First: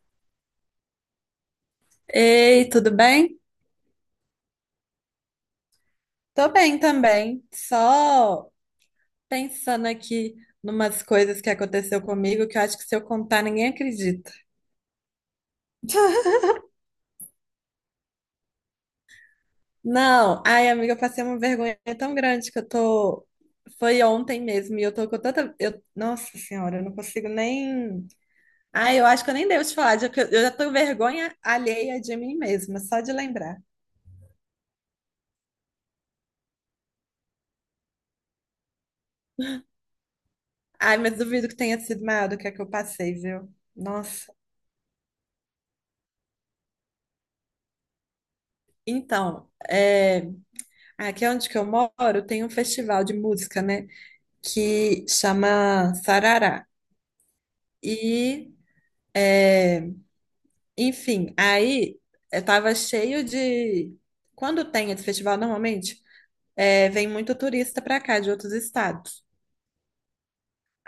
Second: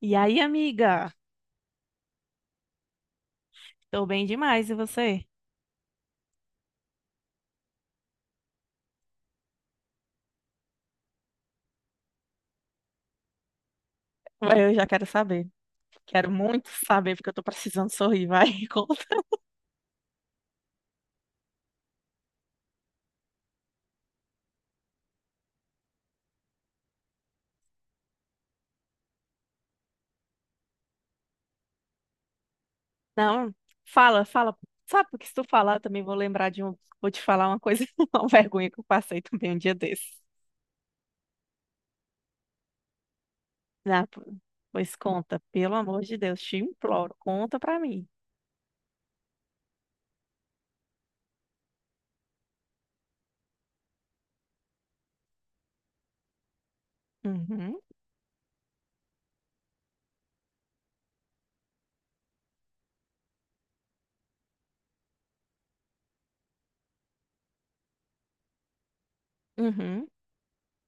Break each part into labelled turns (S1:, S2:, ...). S1: E aí, amiga?
S2: Ei, tudo bem?
S1: Tô bem demais, e você?
S2: Tô bem também. Só pensando aqui numas coisas que aconteceu comigo que eu acho que se eu contar ninguém acredita.
S1: Vai. Eu já quero saber. Quero muito saber, porque eu tô precisando sorrir, vai. Conta.
S2: Não, ai, amiga, eu passei uma vergonha tão grande que eu tô. Foi ontem mesmo e eu tô com tanta. Eu... Nossa senhora, eu não consigo nem. Ai, eu acho que eu nem devo te falar, já que eu já tô com vergonha alheia de mim mesma, só de
S1: Não,
S2: lembrar.
S1: fala, fala. Sabe, porque se tu falar, eu também vou lembrar de um. Vou te falar uma coisa, uma vergonha que eu passei também um dia desses.
S2: Ai, mas duvido que tenha sido maior do que a que eu passei, viu?
S1: Ah, pô,
S2: Nossa.
S1: pois conta, pelo amor de Deus, te imploro, conta pra mim.
S2: Então, é. Aqui é onde que eu moro tem um festival de música, né? Que chama Sarará.
S1: Uhum,
S2: E, enfim, aí tava cheio de. Quando tem esse festival, normalmente, vem muito turista pra cá, de outros estados.
S1: uhum.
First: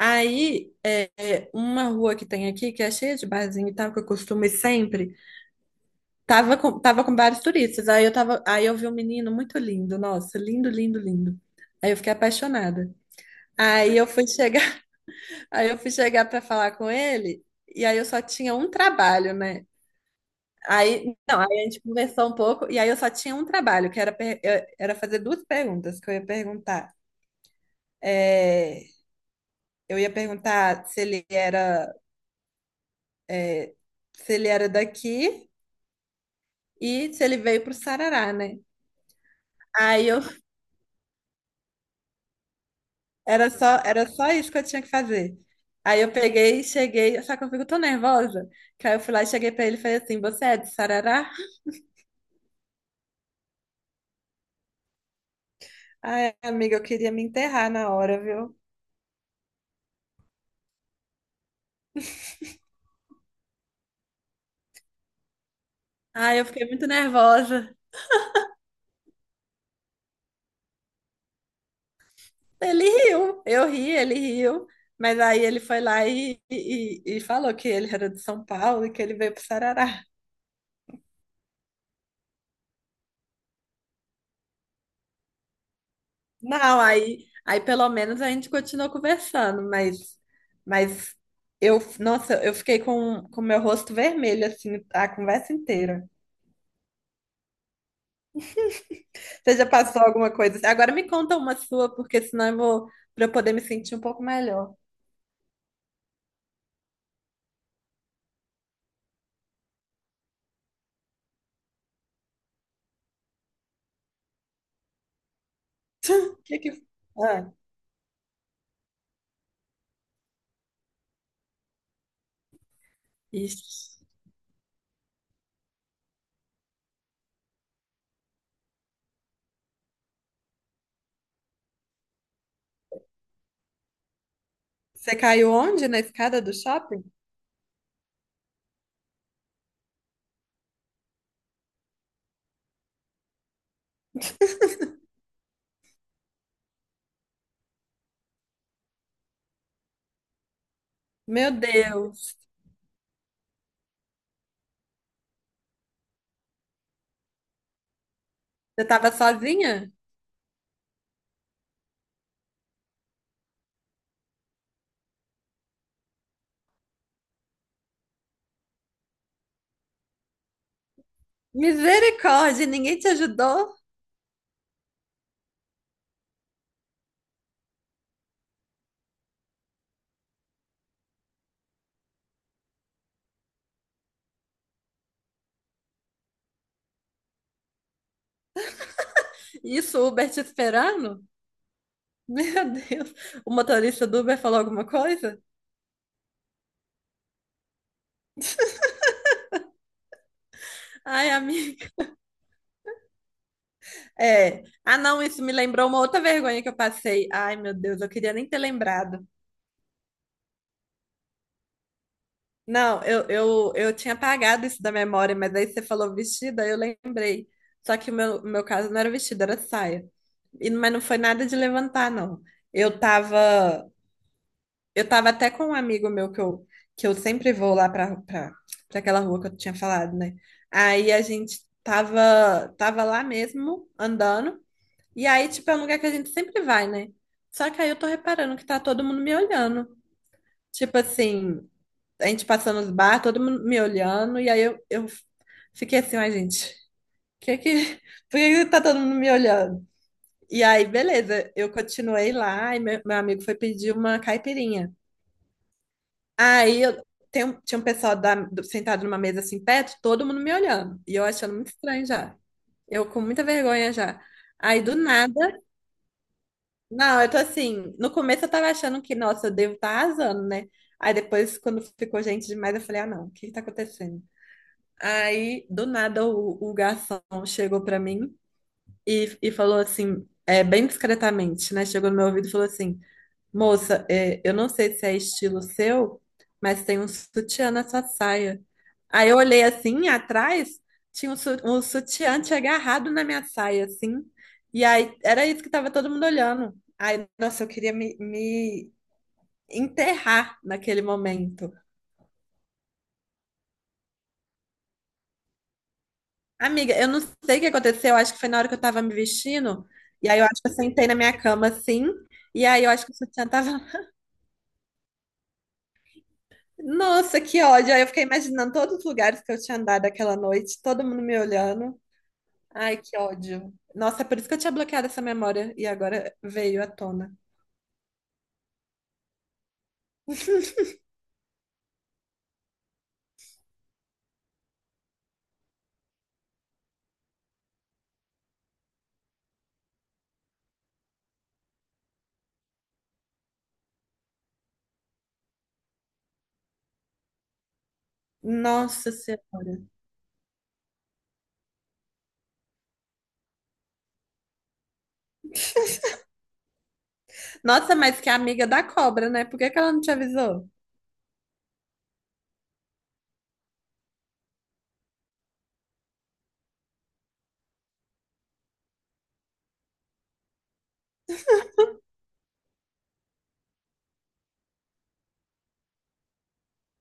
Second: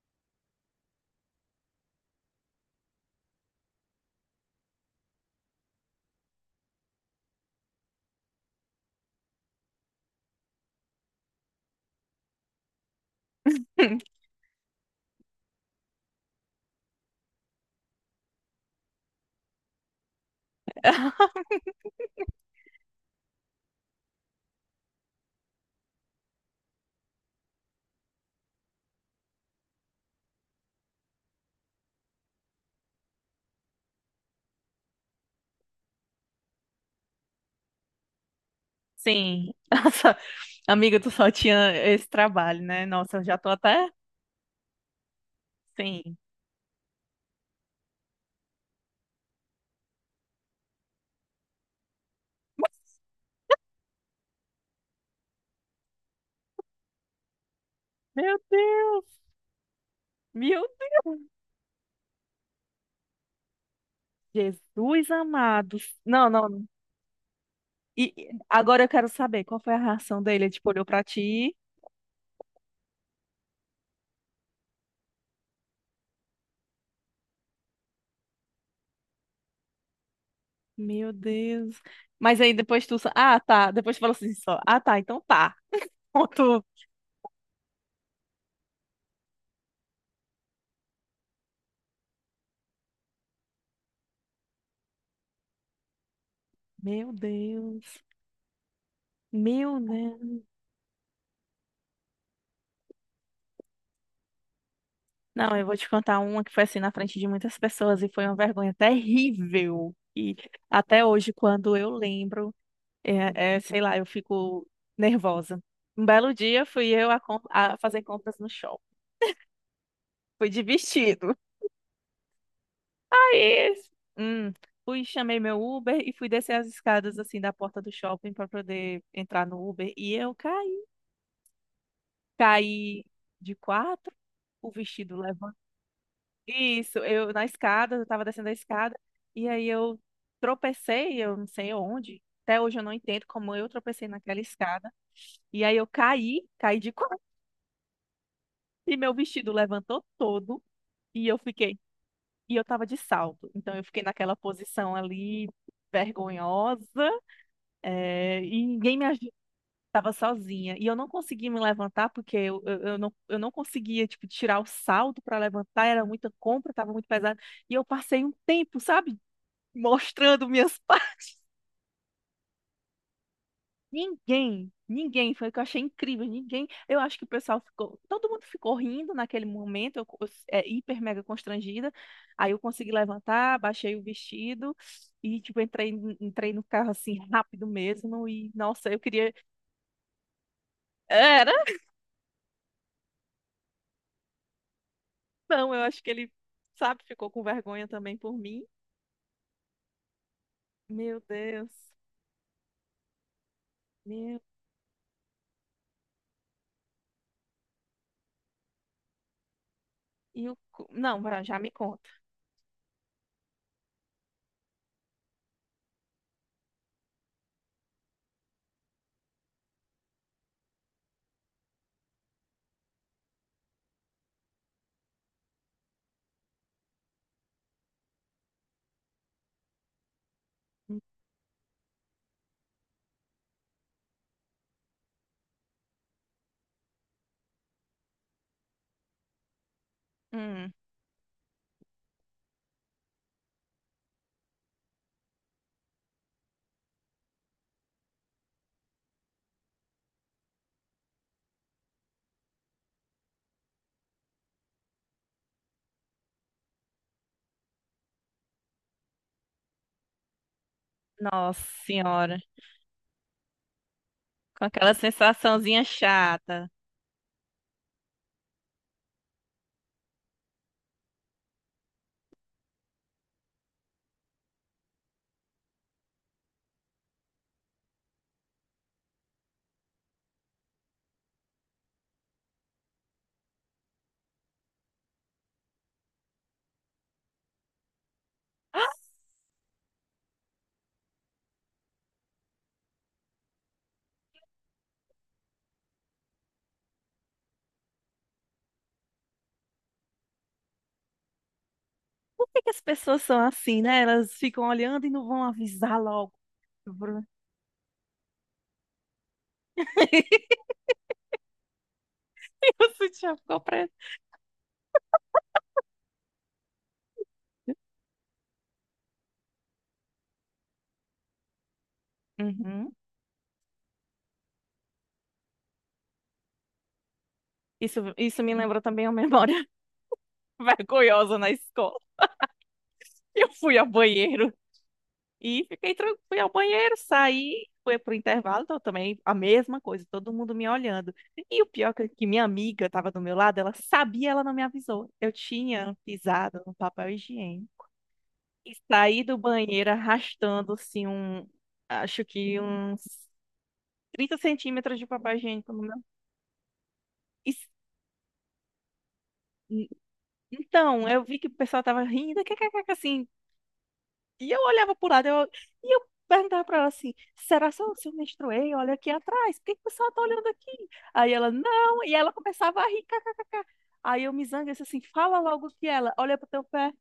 S2: Aí, uma rua que tem aqui, que é cheia de barzinho e tal, que eu costumo ir sempre, tava com vários turistas. Aí eu vi um menino muito lindo, nossa, lindo, lindo, lindo. Aí eu fiquei apaixonada. Aí eu fui chegar. Aí eu fui chegar para falar com ele, e aí eu só tinha um trabalho, né? Aí, não, aí a gente conversou um pouco, e aí eu só tinha um trabalho, que era, era fazer duas perguntas que eu ia perguntar. É, eu ia perguntar se ele era, é, se ele era daqui e se ele veio para o Sarará, né?
S1: Sim,
S2: Aí
S1: nossa,
S2: eu
S1: amiga, tu só tinha esse trabalho, né? Nossa, eu já tô até.
S2: era só isso que eu tinha que fazer. Aí eu
S1: Sim.
S2: peguei, cheguei, só que eu fico tão nervosa, que aí eu fui lá e cheguei para ele e falei assim: Você é de Sarará? Ai, amiga, eu queria me enterrar na hora,
S1: Meu
S2: viu?
S1: Deus, meu Deus. Jesus amado. Não,
S2: Ai, eu fiquei
S1: não.
S2: muito nervosa.
S1: E agora eu quero saber qual foi a reação dele. Ele, tipo, olhou pra ti.
S2: Ele riu, eu ri, ele riu. Mas aí ele foi lá e, e falou que ele era de São Paulo e que ele veio pro Sarará.
S1: Meu Deus. Mas aí depois tu. Só- Ah, tá. Depois tu falou assim só. Ah, tá. Então tá. Ponto.
S2: Não, aí pelo menos a gente continuou conversando, mas eu, nossa, eu fiquei com meu rosto vermelho, assim, a conversa inteira.
S1: Meu Deus.
S2: Você já
S1: Meu
S2: passou alguma
S1: Deus.
S2: coisa? Assim? Agora me conta uma sua, porque senão eu vou, para eu poder me sentir um pouco melhor.
S1: Não, eu vou te contar uma que foi assim na frente de muitas pessoas e foi uma vergonha terrível. E até hoje, quando eu lembro, é, sei lá, eu fico nervosa. Um belo
S2: O que
S1: dia
S2: que...
S1: fui eu a, com-
S2: Ah,
S1: a fazer compras no shopping. Fui de vestido. Aí,
S2: ixi.
S1: hum, fui, chamei meu Uber e fui descer as escadas assim da porta do shopping para poder entrar no Uber. E eu caí. Caí de quatro, o vestido
S2: Você caiu
S1: levantou.
S2: onde? Na escada do
S1: Isso,
S2: shopping?
S1: eu na escada, eu tava descendo a escada. E aí eu tropecei, eu não sei onde. Até hoje eu não entendo como eu tropecei naquela escada. E aí eu caí, caí de quatro. E meu vestido levantou todo. E eu
S2: Meu
S1: fiquei.
S2: Deus.
S1: E eu tava de salto. Então eu fiquei naquela posição ali vergonhosa. É, e
S2: Você
S1: ninguém me
S2: estava
S1: ajudava,
S2: sozinha?
S1: estava sozinha. E eu não conseguia me levantar porque eu não conseguia, tipo, tirar o salto para levantar, era muita compra, estava muito pesado. E eu passei um tempo, sabe, mostrando minhas partes.
S2: Misericórdia, ninguém te ajudou?
S1: Ninguém, ninguém, foi o que eu achei incrível, ninguém. Eu acho que o pessoal ficou, todo mundo ficou rindo naquele momento, hiper mega constrangida. Aí eu consegui levantar, baixei o vestido e, tipo, entrei no carro assim, rápido mesmo. E, nossa, eu queria.
S2: Isso, o Uber te esperando?
S1: Era
S2: Meu Deus. O motorista do Uber falou alguma coisa?
S1: Não, eu acho que ele, sabe, ficou com vergonha também por mim. Meu
S2: Ai, amiga.
S1: Deus. Meu...
S2: É. Ah, não, isso me lembrou uma outra vergonha que eu passei. Ai, meu Deus, eu queria nem ter lembrado.
S1: E o... cu- Não, Bran, já me conta.
S2: Não, eu tinha apagado isso da memória, mas aí você falou vestido, aí eu lembrei. Só que o meu caso não era vestido, era saia. E, mas não foi nada de levantar, não. Eu tava, eu tava até com um amigo meu que eu sempre vou lá pra aquela rua que eu tinha falado, né? Aí a gente tava, tava lá mesmo, andando. E aí, tipo, é um lugar que a gente sempre vai, né? Só que aí eu tô reparando que tá todo mundo me olhando.
S1: Hum,
S2: Tipo assim, a gente passando os bar, todo mundo me olhando, e aí eu fiquei assim, ai, gente, que que, por que que tá todo mundo me olhando? E aí, beleza, eu continuei lá, e meu amigo foi pedir uma caipirinha. Aí eu, tinha um pessoal sentado numa mesa assim perto, todo mundo me olhando, e eu achando
S1: nossa
S2: muito estranho já.
S1: senhora,
S2: Eu com muita vergonha já.
S1: com
S2: Aí
S1: aquela
S2: do nada,
S1: sensaçãozinha chata.
S2: não, eu tô assim, no começo eu tava achando que, nossa, eu devo estar tá arrasando, né? Aí depois, quando ficou gente demais, eu falei, ah, não, o que que tá acontecendo? Aí, do nada, o garçom chegou pra mim e, falou assim, é, bem discretamente, né? Chegou no meu ouvido e falou assim: Moça, é, eu não sei se é estilo seu, mas tem um sutiã na sua saia.
S1: Ah,
S2: Aí eu olhei assim, atrás, tinha um sutiã tinha agarrado na minha saia, assim. E aí, era isso que tava todo mundo olhando. Aí, nossa, eu queria me enterrar naquele momento.
S1: por que que as pessoas são assim, né? Elas ficam olhando e não vão avisar logo.
S2: Amiga, eu não
S1: Bran,
S2: sei o que aconteceu, eu acho que foi na hora que eu tava me vestindo, e aí eu acho que eu sentei na minha cama assim, e aí
S1: o
S2: eu acho que o
S1: sutiã
S2: sutiã
S1: ficou
S2: tava.
S1: preto.
S2: Nossa, que ódio! Aí eu fiquei imaginando todos os lugares que eu tinha andado aquela noite, todo mundo me olhando.
S1: Uhum.
S2: Ai, que ódio. Nossa, é por isso que eu tinha bloqueado essa memória, e agora veio à tona.
S1: Isso me lembrou também uma memória vergonhosa na escola. Eu fui ao banheiro e fiquei tranquila, fui ao banheiro, saí, fui pro intervalo, então também a mesma coisa, todo mundo me olhando. E o pior é que minha amiga estava do meu lado, ela sabia, ela não me avisou. Eu tinha pisado no papel higiênico e
S2: Nossa
S1: saí do
S2: Senhora.
S1: banheiro arrastando assim um, acho que uns 30 cm de papel higiênico no meu. E s-
S2: Nossa, mas que é amiga da cobra, né? Por que que
S1: n-
S2: ela não te avisou?
S1: então, eu vi que o pessoal tava rindo, que, assim, e eu olhava pro lado, e eu perguntava pra ela assim, será só se eu menstruei? Olha aqui atrás, por que que o pessoal tá olhando aqui? Aí ela, não, e ela começava a rir, kkkk. Aí eu me zanguei, disse assim, fala logo que ela, olha pro teu pé.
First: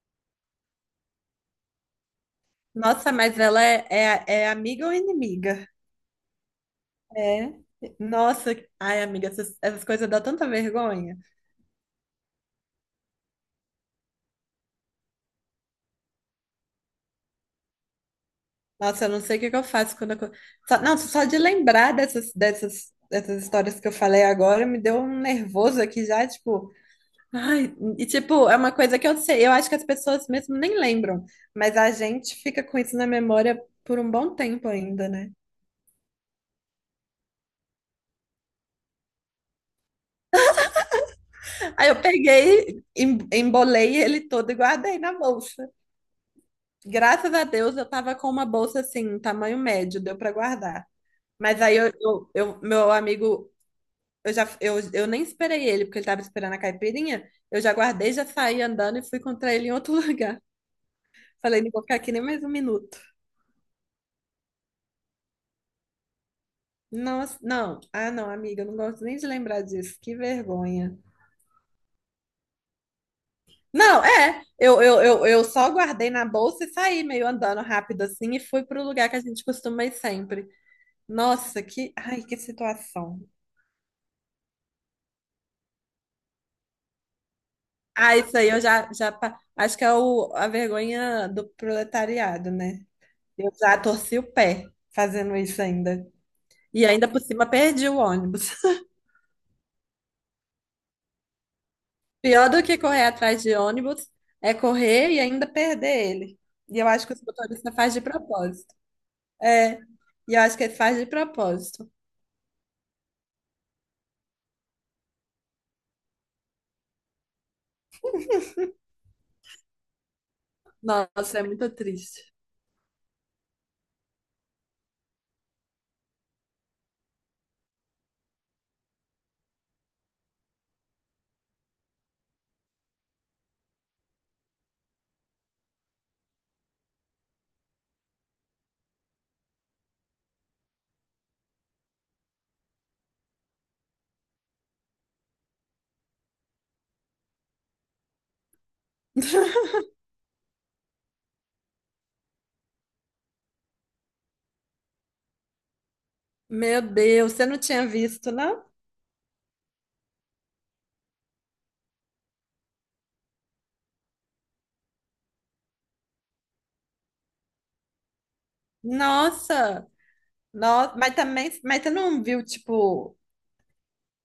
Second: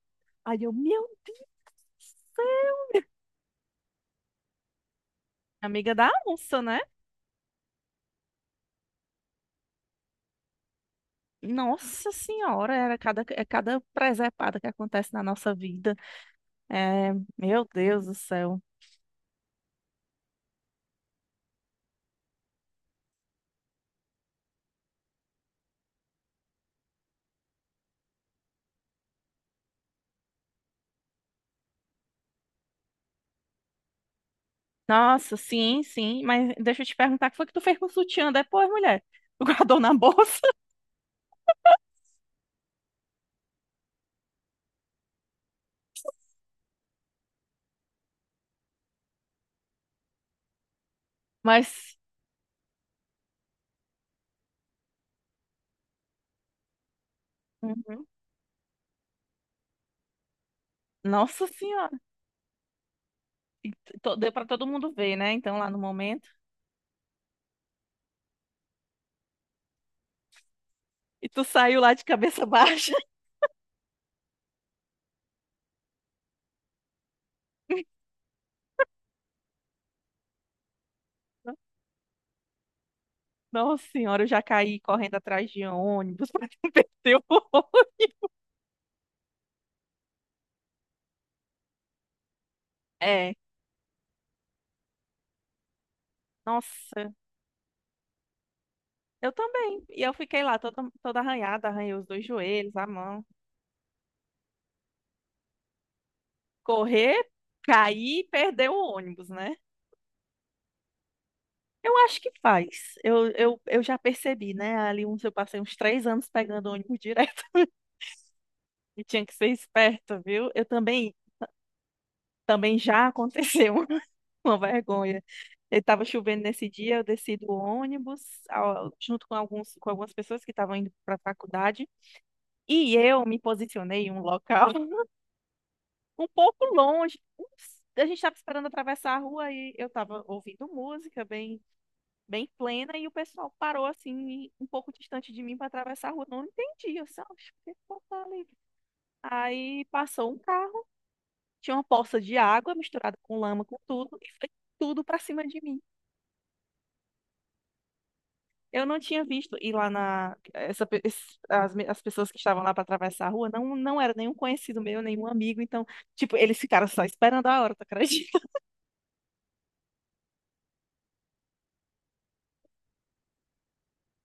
S1: Aí eu, meu Deus do céu,
S2: Nossa, mas ela é, é amiga ou inimiga?
S1: amiga da onça, né?
S2: É. Nossa, ai, amiga, essas coisas dão tanta vergonha.
S1: Nossa senhora, é cada presepada que acontece na nossa vida. É, meu Deus do céu.
S2: Nossa, eu não sei o que que eu faço quando eu... Só, não, só de lembrar dessas histórias que eu falei agora me deu um nervoso aqui já, tipo... Ai, e tipo, é uma coisa que eu sei, eu acho que as pessoas mesmo nem lembram, mas a gente fica com isso na memória por um bom tempo ainda, né?
S1: Nossa, sim, sim, mas deixa eu te perguntar, o que foi que tu fez com o sutiã depois, mulher? Tu guardou na bolsa?
S2: Aí eu peguei, embolei ele todo e guardei na bolsa. Graças a Deus eu tava com uma bolsa assim, tamanho médio, deu pra guardar. Mas aí
S1: Mas
S2: meu amigo. Eu já, eu nem esperei ele, porque ele tava esperando a caipirinha. Eu já
S1: Uhum.
S2: guardei, já saí andando e fui encontrar ele em outro lugar.
S1: Nossa
S2: Falei, não vou ficar
S1: Senhora.
S2: aqui nem mais um minuto.
S1: E deu pra todo mundo ver, né? Então, lá no momento.
S2: Nossa, não. Ah, não, amiga, eu não gosto nem de lembrar disso. Que vergonha.
S1: E tu saiu lá de cabeça baixa.
S2: Não, é. Eu só guardei na bolsa e saí meio andando rápido assim e fui pro lugar que a gente costuma ir sempre. Nossa, que. Ai, que situação.
S1: Nossa Senhora, eu já caí correndo atrás de ônibus pra não perder o ônibus.
S2: Ah, isso aí eu já. Acho que é a vergonha do proletariado, né?
S1: É.
S2: Eu já torci o pé fazendo isso ainda. E ainda
S1: Nossa,
S2: por cima perdi o ônibus.
S1: eu também. E eu fiquei lá toda, toda arranhada, arranhei os dois
S2: Pior do
S1: joelhos,
S2: que
S1: a
S2: correr
S1: mão.
S2: atrás de ônibus é correr e ainda perder ele. E eu acho que
S1: Correr,
S2: os motoristas faz de
S1: cair e perder
S2: propósito.
S1: o ônibus, né?
S2: É, e eu acho que ele faz de propósito.
S1: Eu acho que faz. Eu já percebi, né? Ali uns, eu passei uns 3 anos pegando ônibus direto. E tinha que ser esperta, viu? Eu também
S2: Nossa, é muito triste.
S1: Também já aconteceu uma vergonha. Estava chovendo nesse dia, eu desci do ônibus junto com algumas pessoas que estavam indo para a faculdade e eu me posicionei em um local um pouco longe. Ups, a gente estava esperando atravessar a rua e eu estava ouvindo música bem, bem plena e o pessoal parou assim um pouco distante de mim para atravessar a rua. Não entendi, eu só, "Oxe, que tá ali?" Aí passou um carro, tinha uma poça de água misturada com lama, com tudo e foi tudo para cima de mim.
S2: Meu Deus, você não tinha visto, não?
S1: Eu não tinha visto. E lá na. Essa, pe- es- as, me- As pessoas que estavam lá para atravessar a rua não era nenhum conhecido meu, nenhum amigo. Então, tipo, eles ficaram só esperando a hora, tu acredita?
S2: Nossa, nossa, mas também, mas você não viu, tipo,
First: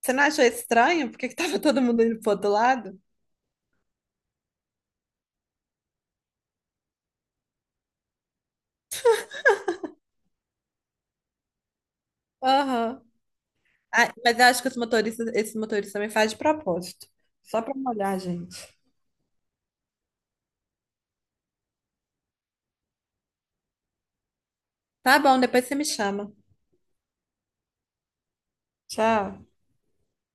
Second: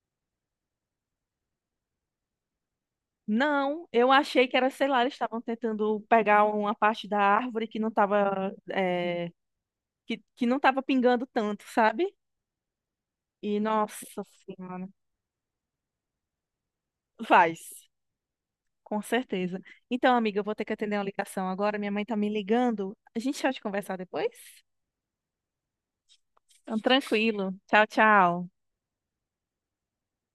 S2: você não achou estranho? Porque que tava todo mundo indo pro outro lado?
S1: Não, eu achei que era, sei lá, eles estavam tentando pegar uma parte da árvore que não tava, que não tava pingando tanto, sabe?
S2: Aham.
S1: E
S2: Ah,
S1: nossa
S2: mas eu acho que
S1: senhora.
S2: esses motoristas também fazem de propósito.
S1: Faz,
S2: Só pra molhar, a gente.
S1: com certeza. Então, amiga, eu vou ter que atender uma ligação agora. Minha mãe tá me ligando. A gente pode conversar depois?
S2: Tá bom, depois você me chama.
S1: Então, tranquilo. Tchau, tchau.
S2: Tchau.